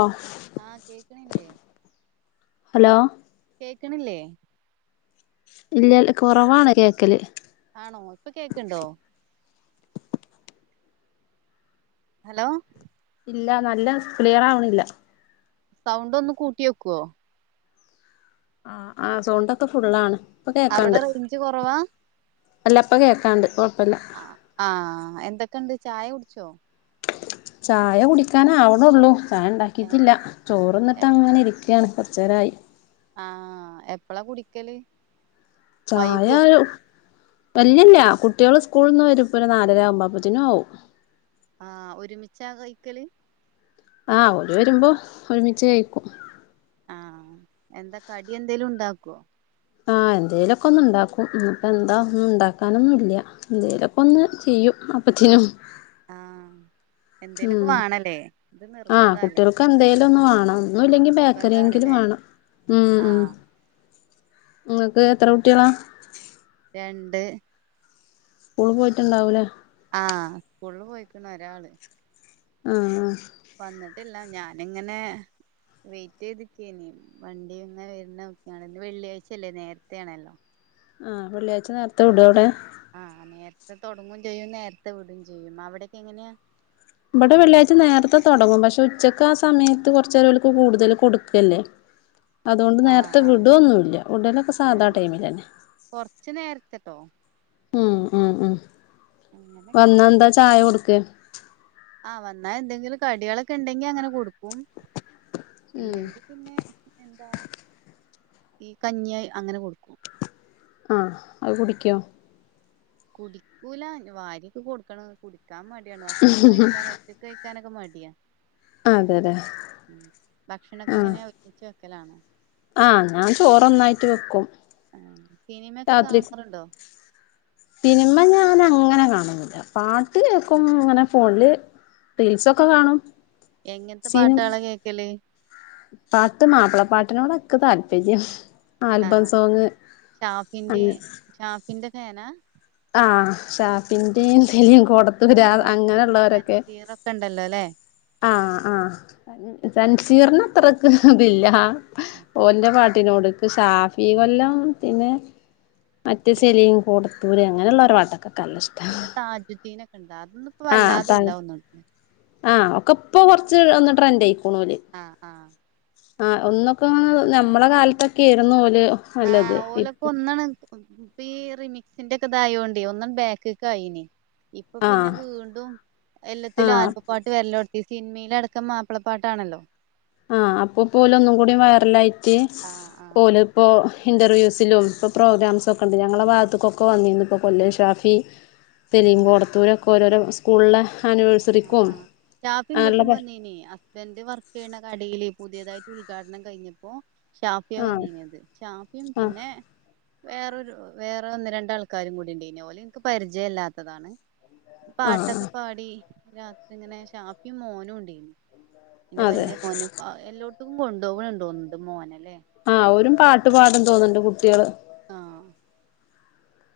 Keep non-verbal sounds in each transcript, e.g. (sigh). ആഹ് ആഹ് കേക്കണില്ലേ? ഹലോ കേക്കണില്ലേ? ഇല്ലൽ കൊറവാണ് കേക്കല്. ആണോ ഇപ്പൊ കേക്ക്ണ്ട? ഹലോ ഇല്ല നല്ല ക്ലിയറാവണില്ല. സൗണ്ട് ഒന്ന് കൂട്ടിയോക്കോ? ആഹ് ആഹ് സൗണ്ടൊക്കെ ഫുള്ളാണ്. ഇപ്പൊ അവ്ടെ കേക്കാണ്ട് റെയിഞ്ച് കൊറവാ അല്ല ഇപ്പം കേക്കാണ്ട് ഓഹ് ആഹ് ആഹ് എന്തെക്കണ്ട് ചായ കുട്ച്ചോ ചായ കുടിക്കാനാവ്ണോള്ളൂ ചായ ഏഹ് ഇണ്ടാക്കിട്ടില്ല ചോറ്ന്ന്ട്ടങ്ങനെ ഇരിക്കാണ് കൊറ്ച്ചേരായി ആഹ് എപ്പളാ കുടിക്കല് വൈകുവോ ചായായു വല്ല്യെല്ല കുട്ടിയള് സ്കൂള്ന്ന് വരുപ്പരെ നാലരയാവുമ്പം അപ്പത്ത്നും ആവും ആഹ് ഒരുമിച്ചാ കഴിക്കല് ആഹ് ഓല് വരുമ്പോ ഒരുമിച്ച് കയിക്കും ആഹ് എന്താ കടി എന്തേലുണ്ടാക്കോ ആഹ് എന്തേലൊക്കൊന്ന് ഇണ്ടാക്കും ഉം ഇപ്പന്താ ഒന്നും ഇണ്ടാക്കാനൊന്നുല്ല എന്തേലൊക്കൊന്ന് ചെയ്യും അപ്പത്തിനും ആഹ് എന്തേലൊക്കെ ഉം വേണല്ലേ ഇത് ആ നിർബന്ധാല്ലേ കുട്ടിയൾക്ക് എന്തേലും ഒന്നും വാണം ഒന്നുംല്ലെങ്കി ബേക്കറിയെങ്കിലും നിർബന്ധാണ്ല്ലേ വേണം ഉം ഉം ആഹ് ങ്ങൾക്ക് എത്ര കുട്ടികള രണ്ട് സ്കൂള് പോയിട്ടുണ്ടാവൂലേ ആ സ്കൂളില് പോയിക്ക്ണ് ഒരാള് ആ ആ വന്നിട്ടില്ല ഞാനിങ്ങനെ വെയിറ്റ് ചെയ്തിക്കെനി വണ്ടി ഇങ്ങനെ വര്നെ നോക്കാണ് ന്ന് വെള്ളിയാഴ്ചല്ലേ നേരതെയാണ് ആ വെള്ളിയാഴ്ച നേരത്തെ വിടോ അവിടെ ആ നേരത്തെ തൊടങ്ങും ചെയ്യും നേരത്തെ വിടും ചെയ്യും അവിടെ ഞ്ഞ്ങ്ങനെയാ ഇബടെ വെള്ളിയാഴ്ച നേരത്തെ തൊടങ്ങും പക്ഷെ ഉച്ചക്ക് ആ സമയത്ത് കുറച്ചെരവർക്ക് കൂടുതൽ കൊടുക്കല്ലേ അതൊണ്ട് ആഹ് നേരത്തെ ആഹ് വിടൊന്നുംല്ല വിടലൊക്കെ സാധാ ആഹ് ടൈമിലെന്നെ കൊറച്ച് (unintelligible) ഉം ഉം ഉം അങ്ങനൊക്കെ വന്നാന്താ ചായ കൊടുക്കെ ആ വന്നാൽ ന്തെങ്കിലും കടികളൊക്കെണ്ടെങ്കി അങ്ങനെ കൊടുക്കും ഇല്ലെങ്കിൽ പിന്നെ ന്താ ഈ കഞ്ഞിയായി അങ്ങനെ കൊടുക്കും ആ അത് കുടിക്കോ കുടിക്കൂല ഞ് വാരിയൊക്കെ കൊടുക്കണൊന്ന് കുടി വക്കാൻ മടിയാണ് ഭക്ഷണൊക്കെ കഴിക്കൻ ഒറ്റക്ക (unintelligible) ക്കെ മടിയാണ് അതെ അതെ മ് ഭക്ഷണൊക്കെങ്ങനെയാ ഓര്മിച്ച ക്കലാണ് ആ ഞാൻ ചോറൊന്നായിട്ട് വെക്കും ആ സിനിമൊക്കെ രാത്രിക്ക് കാണാറുണ്ടോ സിനിമ ഞാന് അങ്ങനെ കാണൂല പാട്ട് കേക്കും ഇങ്ങനെ ഫോണില് റീൽസൊക്കെ കാണും എങ്ങൻത്തെ സിനി പാട്ടാളാ കേക്കല് പാട്ട് മാപ്പിളപ്പാട്ടിനോടാ ന്ക് താല്പര്യം ആ ആൽബം സോങ് ഷാഫിന്റെ അങ്ങ ഷാഫിന്റെ ങ്ങനാ ആ ഷാഫിന്റേം സലീം കോടത്തൂരാ സലീം കൊടത്തൂർ പിന്നെ അങ്ങനെയുള്ളവരൊക്കെ സീറൊക്കെണ്ടല്ലോ ല്ലേ ആ ആ തൻസീറിനെ ത്രക്ക് ഇതില്ല ആ, ഓന്റെ പാട്ട (unintelligible) ഷാഫി കൊല്ലം പിന്നെ മറ്റ് സലീം കൊടുത്ത് പൂര് അങ്ങനെള്ളൊരു പാട്ടാ ന്ക്കല്ലഷ്ടാ ന്താ (inaudible) വല്ലാതണ്ടാകും ആ ഒക്കെ ഇപ്പൊ കുറച്ച് ഒന്ന് ട്രെൻഡ ആയി ആഹ് ആഹ് ആഹ് ഒന്നൊക്കെ നമ്മളെ കാലത്തൊക്കെ (inaudible) ആഹ് (inaudible) ഓലൊക്കെ ഇപ്പൊ ഒന്നാണ് ഇപ്പ ഈ റിമിക്സിന്റൊക്കെ ഇതായൊണ്ടേ ഒന്ന് ബാക്കിലേക്ക് ആയിന് ഇപ്പൊ പിന്നെ ആഹ് വീണ്ടും എല്ലാത്തിലും ആഹ് ആൽബപ്പാട്ട് (inaudible) സിനിമ എല്ലാടുത്തും മാപ്പിളപ്പാട്ടാണല്ലോ ആഹ് അപ്പൊപോലെ ഒന്നും കൂടി വൈറലായിട്ട് ആഹ് ആഹ് ഓല് ഇപ്പോ ഇൻറർവ്യൂസിലും ഇപ്പോൾ ഇന്റർവ്യുസിലും ഇപ്പൊ പ്രോഗ്രാംസൊക്കെ ഉണ്ട് ഞങ്ങളുടെ ഭാഗത്തുക്കൊ വന്നിരുന്നു ഇപ്പോൾ കൊല്ലം ഷാഫി ആ (inaudible) കോടത്തൂരും ഒക്കോരോരോ സ്കൂൾലെ ആഹ് ആഹ് സ്റ്റാഫ് ഇങ്ങോട്ടും പ വന്നിനി ഹസ്ബൻഡ് വർക്ക് ചെയ്യണ കടയില് പുതിയതായിട്ട് ഉദ്ഘാടനം കഴിഞ്ഞപ്പോ ഷാഫിയ ആഹ് വന്നീനിത് ഷാഫിയും ആഹ് പിന്നെ വേറൊരു വേറെ ഒന്ന് രണ്ടാൾക്കാരും കൂടി ഉണ്ടീന് ഒലെ എനിക്ക് പരിചയംമില്ലാത്തതാണ് ആഹ് പാട്ടൊക്കെ പാടി രാത്രി ഇങ്ങനെ ഷാഫിയും മോനും ഉണ്ടീനു എന്റെ അതെ വലിയ മോന് (inaudible) മോനെ ആഹ് ഓരും പാട്ടു പാടും തോന്നുന്നുണ്ട് കുട്ടികൾ ആഹ്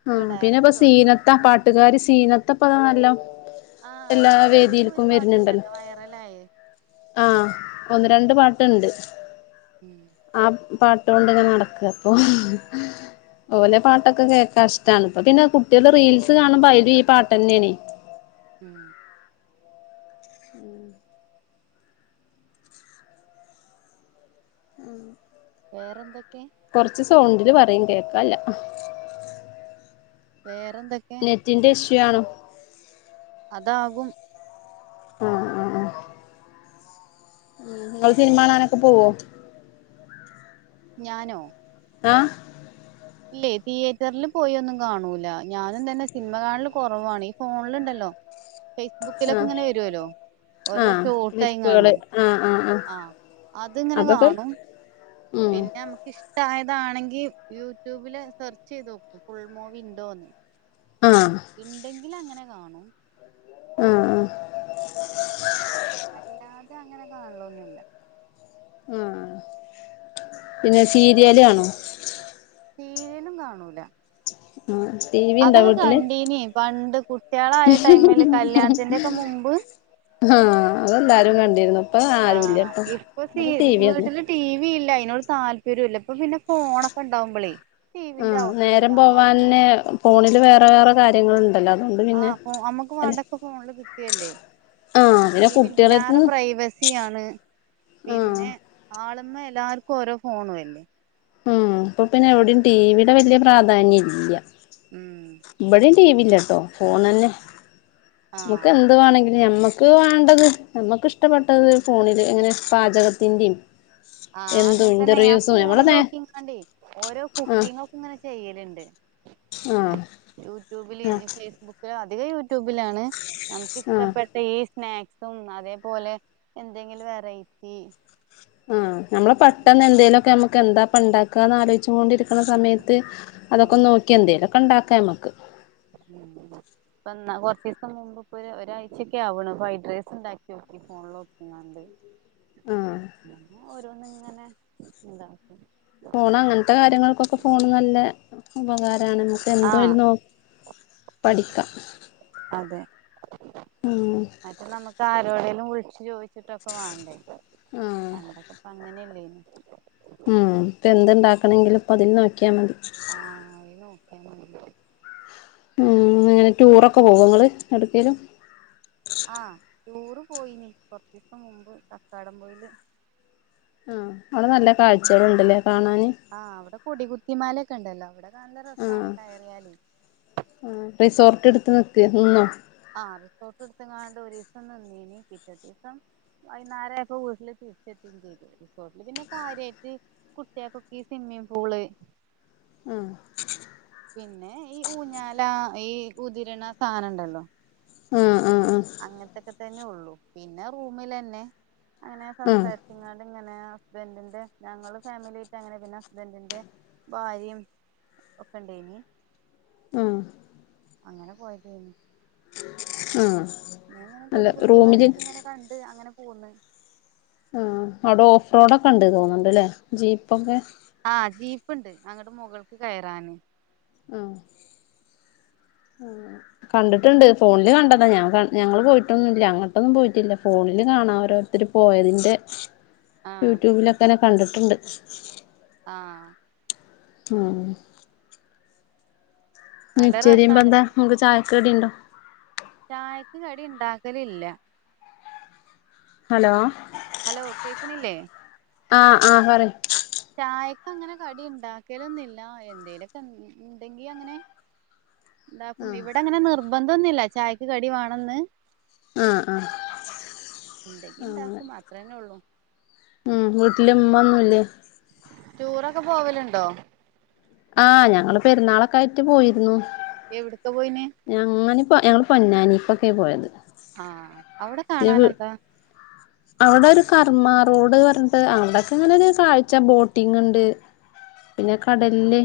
എന്തോ ആഹ് പിന്നെ ഇപ്പ ഡയറക്ടറോ സീനത്ത ആ പ്രൊഡ്യൂസറോ പാട്ടുകാരി സീനത്ത (inaudible) ആഹ് എല്ലാ അയിന്റതും വേദിലെക്കും ഒരു വരുന്നുണ്ടല്ലോ പാട്ടുണ്ടല്ലോ വൈറലായേ ആഹ് ഒന്ന് രണ്ട് പാട്ട ഒണ്ട് ഉം ആ പാട്ട് (inaudible) നടക്ക അപ്പൊ ഓലെ പാട്ടൊക്കെ കേക്ക കഷ്ടണ് ഇപ്പത്തന്നെ ആ കുട്ടികളെ റീൽസ് കാണുമ്പ അയിലും ഈ പാട്ട് തന്നെയണ് ഉം ഉം വേറെന്തൊക്കെ കൊറച്ച് സൗണ്ടില് പറയു കേക്കണില്ല വേ വേറെന്തൊക്ക (inaudible) അതാകും ഉം ഉം ഉം ങ്ങള് സിനിമ കാണാനൊക്കെ പോവോ ഞാനോ ആഹ് ഇല്ലേ തിയേറ്ററില് പോയൊന്നും കാണൂല ഞാനും തന്നെ സിനിമ കാണല് കുറവാണെ ഈ ഫോണിലുണ്ടല്ലോ ആ ഫേസ്ബുക്കിലൊക്കെ ഇങ്ങനെ വരോലോ ആ ഓരോ ഷോർട് ക്ലിപ്പുകള് ആയിങാണ്ട് ആ ആ അത്ങ്ങനെ അതൊക്കെ കാണും ഉം പിന്നെ നമുക്ക് ഇഷ്ടായത് അതാണെങ്കിൽ യൂട്യൂബില് സെർച്ച് ചെയ്ത് നോക്കും ഫുൾ മൂവിണ്ടോന്ന് ആ ഇണ്ടെങ്കിൽ അങ്ങനെ കാണും ആ ആ അല്ലാതെ അങ്ങനെ കാണൊന്നില്ല ആ പിന്നെ സീരിയൽ കാണോ സീരിയേലും കാണൂല ആ ടി വി ഉണ്ടാ അതൊക്കെ വീട്ടില് കണ്ടീനി പണ്ട് കുട്ടികളായ ടൈമില് കല്യാണത്തിന്റെ ഒക്കെ മുമ്പ് ആഹ അതെല്ലാരും കണ്ടിരുന്നു ഇപ്പൊ ആ ആരുല്ല ഇപ്പൊ ഇവിടെ ടി വി ഒന്നും വീട്ടില് ടി വി ഇല്ല അതിനൊട് താല്പര്യം ഇല്ല ഇപ്പൊ പിന്നെ ഫോണൊക്കെ ഉണ്ടാകുമ്പോളേ ആ നേരം പോവാന് ഫോണില് വേറെ വേറെ കാര്യങ്ങൾ ഉണ്ടല്ലോ ആ അപ്പൊ നമ്മുക്ക് വേണ്ടൊക്കെ ഫോണില് കിട്ടില്ലേ ആഹ് ടി പിന്നെ വി ലേറെ കുട്ടികളെടുത്ത്ന്ന് പ്രൈവസ ആണ് ആഹ് പിന്നെ ആള് അമ്മ എല്ലാർക്കും ഓരോ ഫോണും അല്ലേ ഉം അപ്പൊ പിന്നെ എവിടയും ടിവീടെ വല്യ പ്രാധാന്യം ഇല്ല ഉം ബ്ടെ ടീവില്ലട്ടോ ഫോൺന്നെ നമുക്ക് ആഹ് എന്ത്‌ വേണെങ്കിലും ഞമ്മക്ക് വേണ്ടത് നമ്മക്ക് ഇഷ്ടപ്പെട്ടത് ഫോണില് എങ്ങനെ പാചകത്തിന്റേം ആഹ് അങ്ങനെ തന്നെ ഞാൻ ഫോണിൽ നേ നോക്കിങ്ങാണ്ടെ ഓരോ ആഹ് കുക്കിംഗ് ഒക്കെ ഇങ്ങനെ ചെയ്യലിണ്ട് ആഹ് അ യൂട്യൂബിൽ ആഹ് ഫേസബുക്കിൽ (unintelligible) യൂട്യൂബിലാണ് ആഹ് നമുക്കിഷ്ടപ്പെട്ട സ്നാക്സും അതേപോലെ എന്തെങ്കിലും വെറൈറ്റി ആഹ് നമ്മള പെട്ടെന്ന് എന്തേങ്കിലൊക്കെ നമ്മുക്ക് എന്താ ഇപ്പണ്ടാക്കാന്ന് ആലോയിച്ച് ണ്ടിരിക്കുന്ന സമയത്ത് അതൊക്കെ ആഹ് നോക്കി എന്തേലൊക്കെ ഇണ്ടാക്കാ നമ്മക്ക് (inaudible) ഉം ഇപ്പന്നാ കൊറ്ച്ചീസം മുമ്പ് ഇപ്പൊര് ഒരാഴ്ച്ചൊക്കെ ആവണ് ഫ്രൈഡ് റൈസ് ഇണ്ടാക്കിയോക്കി ഫോണ്ല് നോക്കിക്കാണ്ട് ആഹ് ഞാന് ഒര് റ്റോന്ന് ഇങ്ങനെ എന്താണ് ഫോണ് അങ്ങൻത്തെ കാര്യങ്ങള്ക്കൊക്കെ ഫോണ് നല്ല ഉപകാരാണ് മ്മക്ക് എന്ത് ആഹ് വേണലു നോ പടിക്കാ അതെ മറ്റത് നമ്മക്കാര് എവിടേലും വിളിച്ച് ചോയ്ക്ക- (unintelligible) വാണ്ടേ ആഹ് പണ്ടൊക്കെ ഇപ്പം അങ്ങനെ അല്ലെന്നു ഉം എപ്പൊ എന്തുണ്ടാക്കണെങ്കിലും ഇപ്പൊ പതി - ക്കിയാമതി ആഹ് അത് നോക്കിയാ മതി (unintelligible) ടൂറൊക്കെ പോകോ നിങ്ങള് എവിടേക്കേലും ആ ടൂറ് പോയിനി കൊറച്ചീസം മുമ്പ് കക്കാടംപൊയില് ആ അവിടെ നല്ല കാഴ്ചകള്ണ്ട് ഇല്ലിയോ ആ അവിടെ കൊടികുത്തിമലൊക്കെണ്ടല്ലോ ആ റിസോർട്ട് എട്- നിർത്തിയോ നിന്നോ (unintelligible) ആ റിസോർട്ട് എട്ത്ക്കാണ്ട് ഒരീസം നിന്നീനി പിറ്റേ ദിവസം വൈന്നാരം ആയപ്പോ വീട്ടില് തിരിച്ചെത്തി ചെയ്തു റിസോർട്ടില് പിന്നെ കാര്യായിട്ട് കുട്ട്യേക്കൊക്കെ ഈ സ്വിമ്മിങ് പൂള് ആഹ് (inaudible) പിന്നെ ഈ ഊഞ്ഞാലാ ഈ ഉതരണ സാനണ്ടല്ലോ ആഹ് ആഹ് ആഹ് അങ്ങൻത്തെക്കെ തെന്നെ ഒള്ളു പിന്നെ റൂമിലെന്നെ അങ്ങനെ ആഹ് സംസാര്ച്ച്ങ്ങാണ്ട് ഇങ്ങനെ ഹസ്ബൻഡിന്റെ ഞങ്ങള് ഫാമില്യറ്റങ്ങനെ ഹസ്ബൻഡിന്റെ ഞങ്ങള് ഫാമിലി ആയിട്ട് അങ്ങനെ പിന്നെ ഹസ്ബൻഡിന്റെ ഭാര്യം ഒക്കെണ്ടേയ് നി ഉം അങ്ങനെ പോയതേനി ഉം ഞാൻ ഇങ്ങനെ കൊടി കുത്തി മലക്കെ ഇങ്ങനെ കണ്ട് അങ്ങനെ പോന്ന് ആഹ് അവിടെ ഓഫ് റോഡൊക്കെ ഉണ്ട് തോന്നുണ്ട്ല്ലേ ജീപ്പൊക്കെ ആഹ് ജീപ്പ്ണ്ട് അങ്ങട്ട് മുകൾക്ക് കയറാന് ആഹ് ആഹ് കണ്ടിട്ടുണ്ട്. ഫോണില് കണ്ടതാ ഞാൻ ഞങ്ങൾ പോയിട്ടൊന്നുംല്ല. അങ്ങട്ടൊന്നും പോയിട്ടില്ല ഫോണില് കാണാ, ഓരോരുത്തര് പോയതിന്റെ. ആഹ് യൂട്യൂബ് ലൊക്കെ ങ്ങനെ കണ്ടിട്ടുണ്ട് ആഹ് ഉം നല്ല മിചിരി രസാണ് പി കടിണ്ടോ ചായക്ക് കടി ഇണ്ടാക്കലില്ല ഹലോ ഹലോ കേക്ക് ണില്ലേ ആഹ് ആഹ് പറയ് ചായ അങ്ങനെ കടി ഇണ്ടാക്കലൊന്നില്ല എന്തേലൊക്കെ ഇണ്ടെങ്കി അങ്ങനെ എന്തും ആഹ് ഇവിടെ അങ്ങനെ നിർബന്ധം അതൊന്നി ഇല്ല ചായക്ക് കടി വാണംന്ന് അഹ് ആഹ് ഇണ്ടെങ്കി ഉണ്ടാക്കും അത്രെന്നെ ള്ളൂ ഉമ്മൊന്നൂല്ലേ ടൂറൊക്കെ പോവല് ഇണ്ടോ ആഹ് ഞങ്ങള് പെരുന്നാളൊക്കെ ആയിട്ട് പോയിരുന്നു എവിടക്ക പോയിന് ഞങ്ങങ്ങന്പ്പോ ഞങ്ങള് പൊന്നാനി ഇപ്പോക്കെ പോയത് ആഹ് അവിടെ കാണാൻ എന്താ അവടെ ഒരു കർമ്മ റോഡ് പറഞ്ഞിട്ട് അവടെക്കെ അങ്ങനെ ഒരു കാഴ്ച ബോട്ടിങ് ഇണ്ട് പിന്നെ കടലില്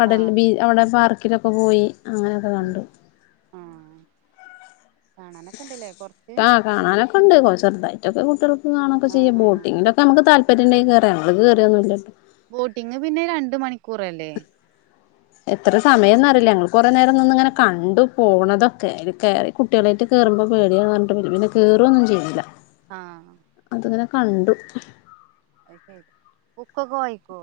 കടൽ ആഹ് ബി അവടെ പാർ ക്കിലൊക്കെ പോയി അങ്ങനെയൊക്കെ ആഹ് കണ്ടു ആഹ് കാണാനൊക്കെ ഇണ്ടല്ലേ കൊറച്ച് ആ കാണാനൊക്കെ ഒണ്ട് കൊറച്ച് ചെറുതായിട്ടൊക്കെ കുട്ടികൾ ക്ക് കാണൊക്കെ ആഹ് ചെയ്യാ ആഹ് ബോട്ടിങ്ങിലൊക്കെ നമ്മക്ക് താൽ പര്യണ്ടെ കേറ ഞങ്ങള് കേറിയൊന്നുല്ലട്ടോ ബോട്ടിംഗ് പിന്നെ രണ്ട് മണിക്കൂറല്ലേ എത്ര സമയംന്ന് അറിയില്ല ഞങ്ങള് കൊറെ നേരം നിന്ന് ഇങ്ങനെ കണ്ടു പോണതൊക്കെ കേറി കുട്ടികളായിട്ട് കേറുമ്പോ പേടിയാന്ന് പറഞ്ഞിട്ട് പിന്നെ കേറുവൊന്നും ചെയ്തില്ല. ആഹ് അതിങ്ങനെ കണ്ടു ബുക്കൊക്കെ വായിക്കോ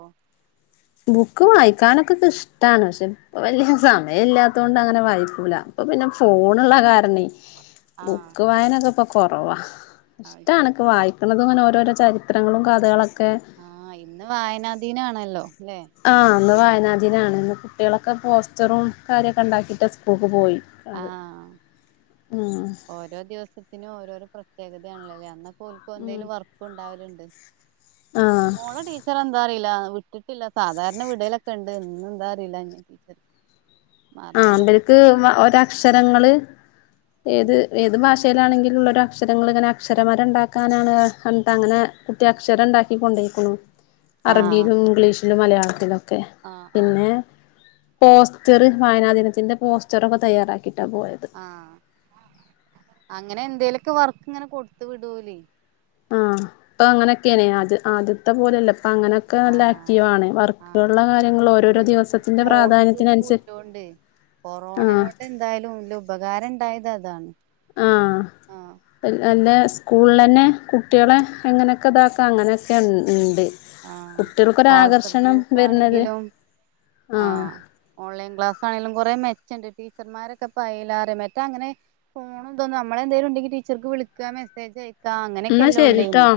ബുക്ക് വായിക്കാനൊക്കെക്കെ ഇഷ്ടാണ് പക്ഷേ ഇപ്പ വല്യ സമയം ഇല്ലാത്തൊണ്ട് അങ്ങനെ വായിക്കൂല ഇപ്പോ പിന്നെ ആഹ് ഫോൺള്ള കാര ക്കന്നെയ് അത് ബുക്ക് വായനൊക്കെ ഇപ്പം - കൊറവാ ഇഷ്ട ശരി എണക്ക് വായിക്കണത് ഇപ്പൊ അങ്ങനെ ഓരോരോ ചരിത്രങ്ങളും കഥകളൊക്കെ- ആ ഇന്ന് വായനാദീനാണല്ലോ ഇല്ലേ ആഹ് ഇന്ന് വായനാദീനാണ് ഇന്ന് കുട്ടികളൊക്കെ പോസ്റ്ററും കാര്യോക്കെ ഉണ്ടാക്കിയിട്ട് സ്കൂൾക്ക് പോയി അത് ആഹ് ഉം ഓരോ ദിവസത്തിനും ഓരോരോ- പ്രത്യേകതയാണല്ലോ അല്ലിയോ അന്നൊക്കെ - ഓലിക്ക് ഉം എന്തേലും വർക്കുണ്ടാവലുണ്ട് ആഹ് ഏഹ് മോളെ ടീച്ചർ എന്താ അറിയും ഇല്ല വിട്ടിട്ടില്ല സാധാരണ വിടലൊക്കെ ഇണ്ട് ഇന്ന് എന്താന്നറിയില്ല ആ ഒന്നരക്ക് ഒരാ- അക്ഷരങ്ങള് ഏത് ഉം ഏത് ഭാഷയിലാണെങ്കി- ലുള്ള അക്ഷരങ്ങളിങ്ങനെ അക്ഷരമര ഇണ്ടാക്കാനാണ് (unintelligible) അങ്ങനെ കുട്ടി അക്ഷരം ഇണ്ടാക്കി കൊണ്ടയ്ക്കുണു. ആഹ് അറബിലും ഇംഗ്ലീഷ് ലും മലയാളത്തിലും ക്കെ ആഹ് ആഹ് പിന്നെ പോസ്റ്ററ് വായനാദിനത്തിന്റെ പോസ്റ്ററൊക്കെ തയ്യാറാ ആഹ് അങ്ങനെ എന്തേലൊ ക്ക വർക്കിങ്ങനെ കൊടുത്തു വിടോ ലെ. ആഹ് ഇപ്പൊ അങ്ങനൊക്കേന് ആദ്യ ആദ്യത്തെ പോലല്ല പ്പ അങ്ങനൊക്ക നല്ല ആഹ് ആക്റ്റീവാണ്. ആഹ് വർക്കുകളുടെ കാര്യങ്ങൾ അതെ ഓരോരോ പിന്നെ ദിവസത്തിന്റെ ഫോണ് ഗ്രൂപ്പും പ്രാധാന്യത്തിനനുസര് ഇല്ലോണ്ട് ആഹ് കൊറോണനോട് എന്തായാലും വല്യ ഉപകാരം ഇണ്ടായതതാണ്. ആഹ് (unintelligible) നല്ലെ സ്കൂളിലെന്നെ കുട്ടിയേളെ എങ്ങനെക്ക ഇതാക്കാ അങ്ങനെയൊക്കെ ഇ ഇണ്ട്. ആഹ് വാട്സ്ആപ്പ് ഗ്രൂപ്പ് വരുന്നത് ആണെങ്കിലും ആഹ് ഓൺലൈൻ ക്ലാസ് ആണെലും കൊറെ മെച്ചണ്ട്. ടീച്ചർമാരൊക്കെ ഇപയലാറിം മറ്റെ അങ്ങനെ ഫോണും ഇതൊന്നും നമ്മളെന്തേലും ഉണ്ടെങ്കി ടീച്ചർക്ക് വിളിക്കാ മെസേജ് അയ ക്കാ എന്നാ അങ്ങനെക്കല്ലെ ശരിട്ടോ ഒള്ളേനി.